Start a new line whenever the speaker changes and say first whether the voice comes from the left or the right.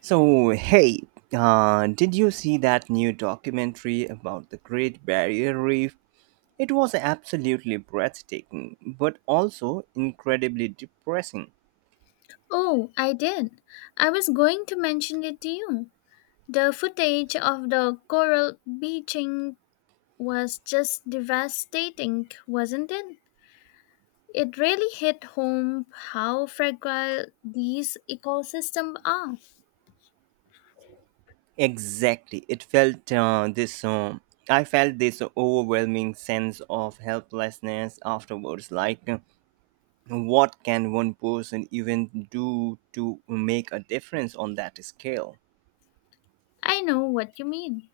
right: So, hey, did you see that new documentary about the Great Barrier Reef? It was absolutely breathtaking, but also incredibly depressing.
left: Oh, I did. I was going to mention it to you. The footage of the coral bleaching was just devastating, wasn't it? It really hit home how fragile these ecosystems are.
right: Exactly, it felt this. I felt this overwhelming sense of helplessness afterwards. Like, what can one person even do to make a difference on that scale?
left: I know what you mean.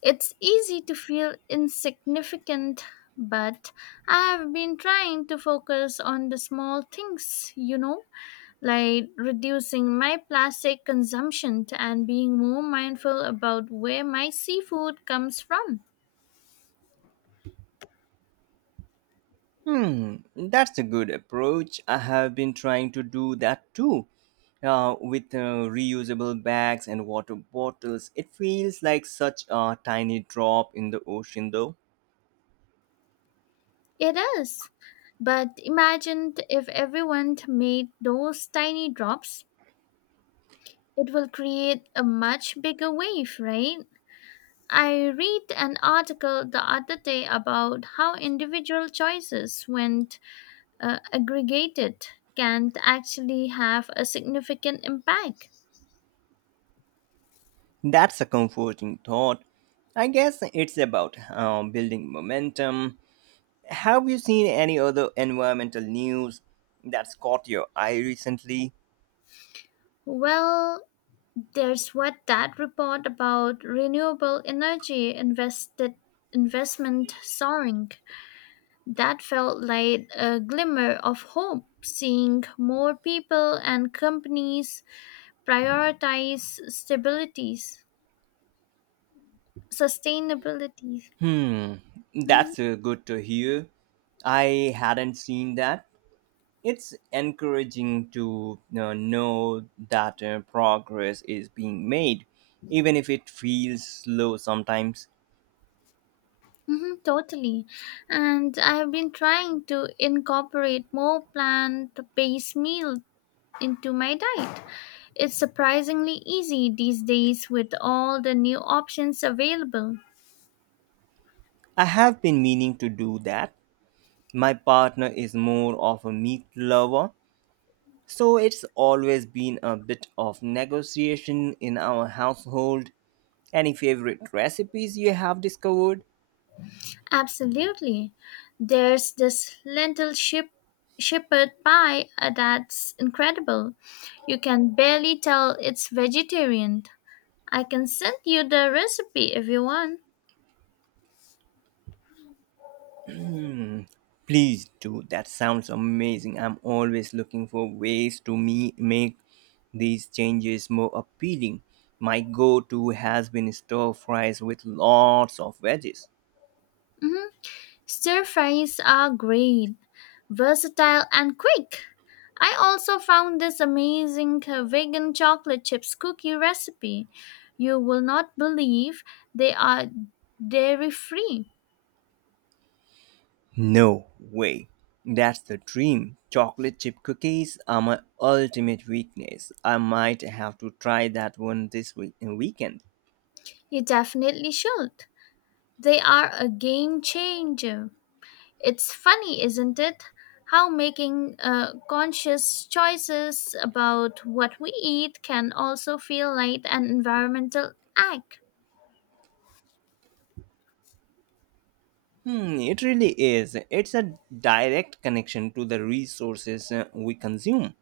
left: It's easy to feel insignificant, but I have been trying to focus on the small things, Like reducing my plastic consumption and being more mindful about where my seafood comes from.
right: Hmm, that's a good approach. I have been trying to do that too. With reusable bags and water bottles, it feels like such a tiny drop in the ocean, though.
left: It is. But imagine if everyone made those tiny drops, it will create a much bigger wave, right? I read an article the other day about how individual choices, when aggregated, can actually have a significant impact.
right: That's a comforting thought. I guess it's about building momentum. Have you seen any other environmental news that's caught your eye recently?
left: Well, there's what that report about renewable energy invested investment soaring. That felt like a glimmer of hope, seeing more people and companies prioritize stabilities, sustainability.
right: Hmm,
left: Mhm.
right: that's good to hear. I hadn't seen that. It's encouraging to know that progress is being made, even if it feels slow sometimes.
left: Mhm, totally. And I have been trying to incorporate more plant based meal into my diet. It's surprisingly easy these days with all the new options available.
right: I have been meaning to do that. My partner is more of a meat lover, so it's always been a bit of negotiation in our household. Any favorite recipes you have discovered?
left: Absolutely. There's this lentil ship shepherd pie that's incredible. You can barely tell it's vegetarian. I can send you the recipe if you want.
right: Hmm, please do. That sounds amazing. I'm always looking for ways to me make these changes more appealing. My go-to has been stir fries with lots of veggies.
left: Mhm. Stir fries are great, versatile and quick. I also found this amazing vegan chocolate chips cookie recipe. You will not believe they are dairy free.
right: No way. That's the dream. Chocolate chip cookies are my ultimate weakness. I might have to try that one this weekend.
left: You definitely should. They are a game changer. It's funny, isn't it? How making conscious choices about what we eat can also feel like an environmental act.
right: Hmm, it really is. It's a direct connection to the resources we consume.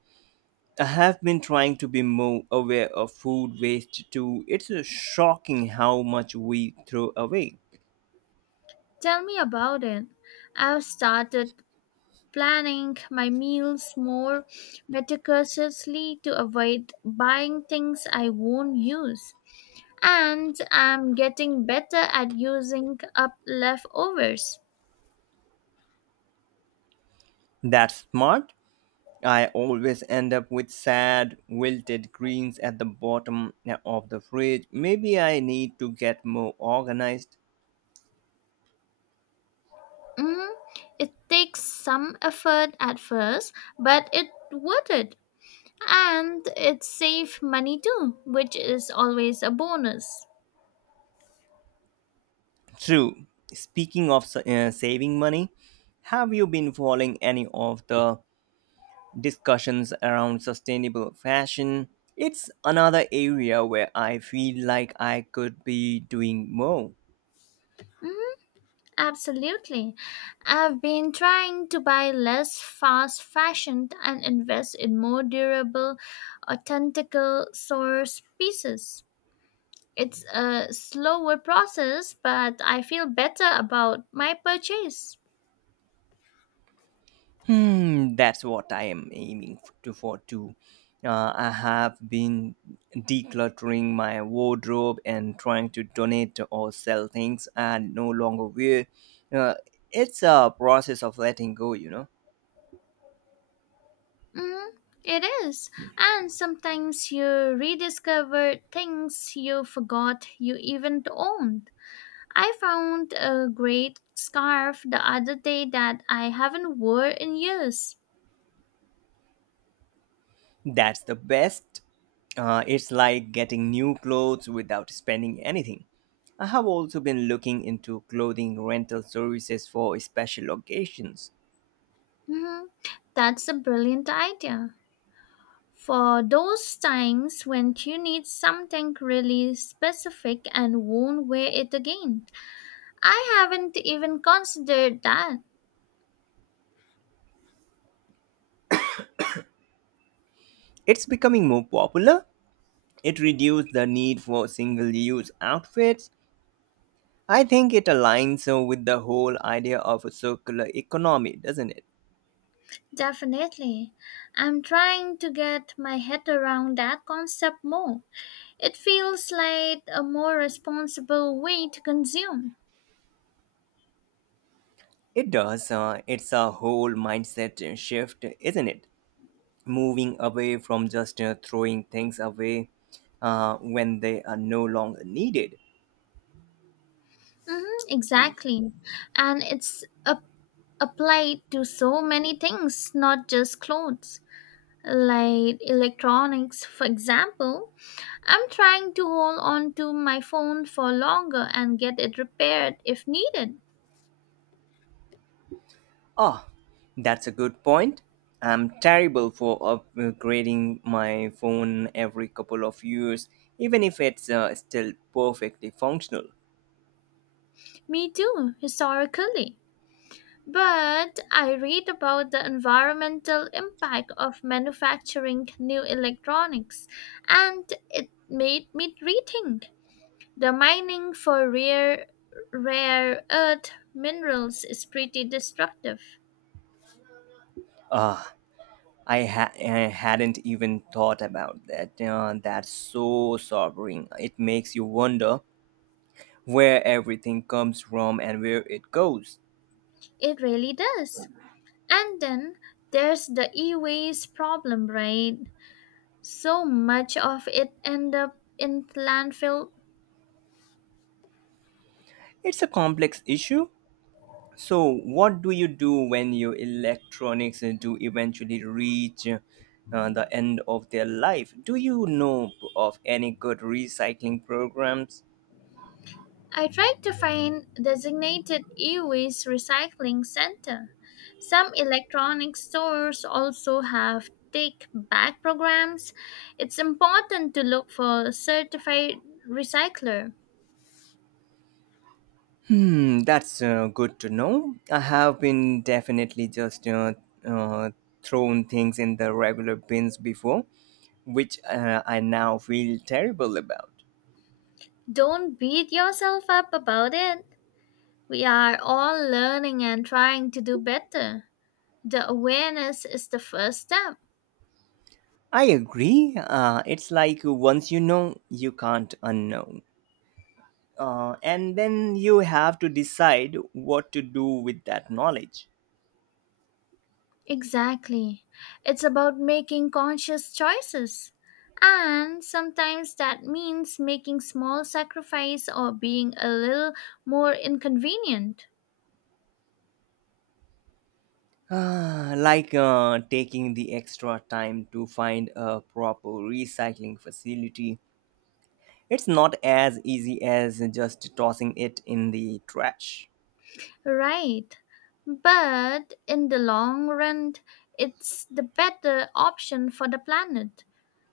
right: I have been trying to be more aware of food waste too. It's shocking how much we throw away.
left: Tell me about it. I've started planning my meals more meticulously to avoid buying things I won't use. And I'm getting better at using up leftovers.
right: That's smart. I always end up with sad, wilted greens at the bottom of the fridge. Maybe I need to get more organized.
left: Mhm. It takes some effort at first, but it worth it. And it saves money too, which is always a bonus.
right: True. Speaking of saving money, have you been following any of the discussions around sustainable fashion? It's another area where I feel like I could be doing more.
left: Absolutely. I've been trying to buy less fast fashion and invest in more durable, authentical source pieces. It's a slower process, but I feel better about my purchase.
right: Hmm, that's what I am aiming f- to for too. I have been decluttering my wardrobe and trying to donate or sell things I no longer wear. Uh, it's a process of letting go, you know.
left: Mm, it is. And sometimes you rediscover things you forgot you even owned. I found a great scarf the other day that I haven't worn in years.
right: That's the best. It's like getting new clothes without spending anything. I have also been looking into clothing rental services for special occasions.
left: Mhm. That's a brilliant idea. For those times when you need something really specific and won't wear it again. I haven't even considered that.
right: It's becoming more popular. It reduces the need for single use outfits. I think it aligns with the whole idea of a circular economy, doesn't it?
left: Definitely. I'm trying to get my head around that concept more. It feels like a more responsible way to consume.
right: It does. It's a whole mindset shift, isn't it? Moving away from just throwing things away when they are no longer needed.
left: Hmm, exactly. And applied to so many things, not just clothes. Like electronics for example. I'm trying to hold on to my phone for longer and get it repaired if needed.
right: Ah, that's a good point. I'm terrible for upgrading my phone every couple of years, even if it's still perfectly functional.
left: Me too historically, but I read about the environmental impact of manufacturing new electronics and it made me rethink. The mining for rare earth minerals is pretty destructive.
right: Ah, I hadn't even thought about that. That's so sobering. It makes you wonder where everything comes from and where it goes.
left: It really does. And then there's the e-waste problem, right? So much of it end up in landfill.
right: It's a complex issue. So, what do you do when your electronics do eventually reach the end of their life? Do you know of any good recycling programs?
left: I tried to find designated e-waste recycling center. Some electronic stores also have take back programs. It's important to look for a certified recycler.
right: Hmm, that's good to know. I have been definitely just uh, thrown things in the regular bins before, which I now feel terrible about.
left: Don't beat yourself up about it. We are all learning and trying to do better. The awareness is the first step.
right: I agree. It's like once you know, you can't unknow. And then you have to decide what to do with that knowledge.
left: Exactly. It's about making conscious choices. And sometimes that means making small sacrifice or being a little more inconvenient.
right: Ah, like taking the extra time to find a proper recycling facility. It's not as easy as just tossing it in the trash.
left: Right. But in the long run, it's the better option for the planet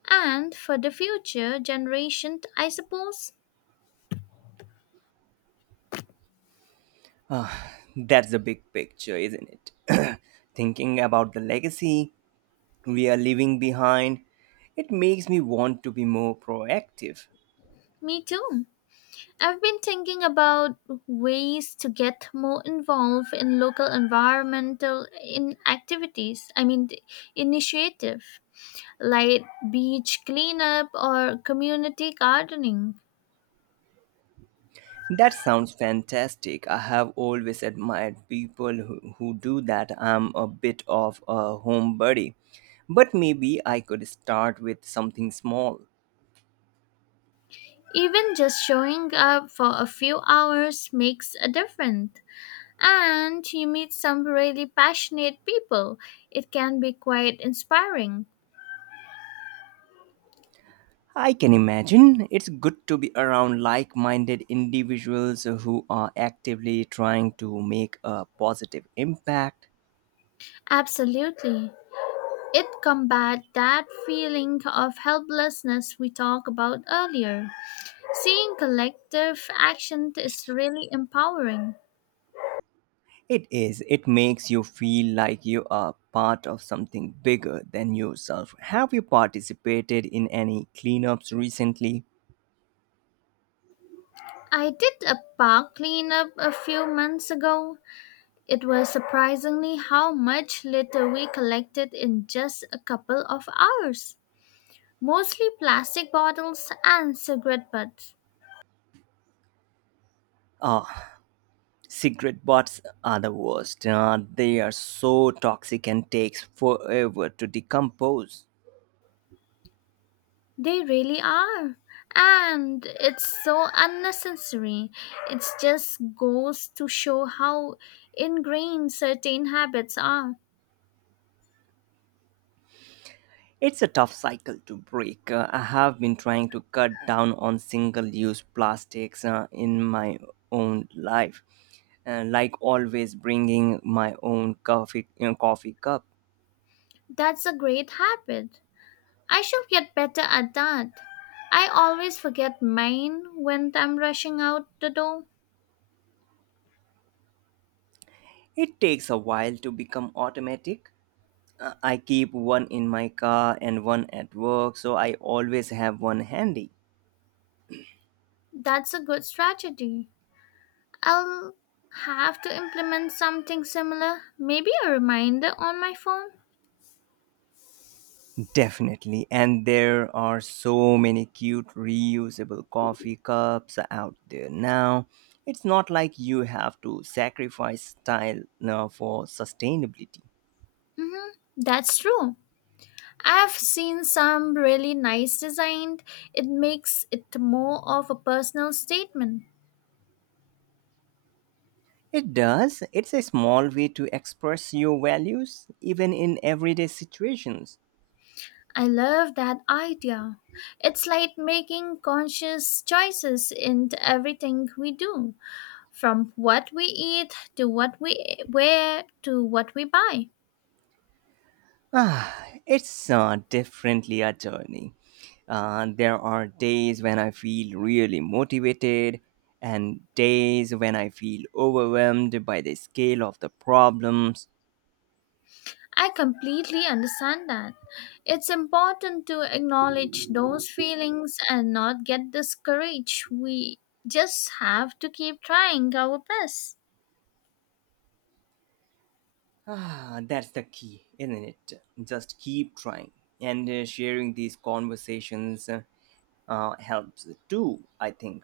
left: and for the future generation, I suppose.
right: Ah, that's the big picture, isn't it? Thinking about the legacy we are leaving behind, it makes me want to be more proactive.
left: Me too. I've been thinking about ways to get more involved in local environmental in activities. I mean, the initiative like beach cleanup or community gardening.
right: That sounds fantastic. I have always admired people who do that. I'm a bit of a homebody, but maybe I could start with something small.
left: Even just showing up for a few hours makes a difference. And you meet some really passionate people. It can be quite inspiring.
right: I can imagine it's good to be around like minded individuals who are actively trying to make a positive impact.
left: Absolutely. It combats that feeling of helplessness we talked about earlier. Seeing collective action is really empowering.
right: It is, it makes you feel like you are part of something bigger than yourself. Have you participated in any cleanups recently?
left: I did a park cleanup a few months ago. It was surprisingly how much litter we collected in just a couple of hours. Mostly plastic bottles and cigarette butts.
right: Uh, Cigarette butts are the worst. They are so toxic and takes forever to decompose.
left: They really are. And it's so unnecessary. It just goes to show how ingrained certain habits are.
right: It's a tough cycle to break. I have been trying to cut down on single-use plastics in my own life, like always bringing my own coffee cup.
left: That's a great habit. I should get better at that. I always forget mine when I'm rushing out the door.
right: It takes a while to become automatic. I keep one in my car and one at work, so I always have one handy.
left: That's a good strategy. I'll have to implement something similar. Maybe a reminder on my phone.
right: Definitely. And there are so many cute reusable coffee cups out there now. It's not like you have to sacrifice style for sustainability.
left: Mm-hmm. That's true. I've seen some really nice designed. It makes it more of a personal statement.
right: It does. It's a small way to express your values, even in everyday situations.
left: I love that idea. It's like making conscious choices in everything we do, from what we eat to what we wear to what we buy.
right: Ah, it's definitely a journey. There are days when I feel really motivated, and days when I feel overwhelmed by the scale of the problems.
left: I completely understand that. It's important to acknowledge those feelings and not get discouraged. We just have to keep trying our best.
right: Ah, that's the key, isn't it? Just keep trying. And sharing these conversations helps too, I think.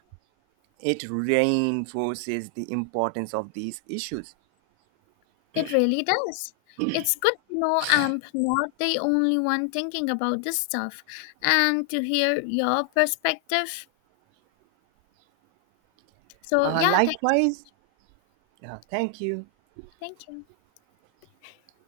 right: It reinforces the importance of these issues.
left: It really does. It's good to know I'm not the only one thinking about this stuff and to hear your perspective. So, yeah,
right: Likewise, thank you.
left: thank you.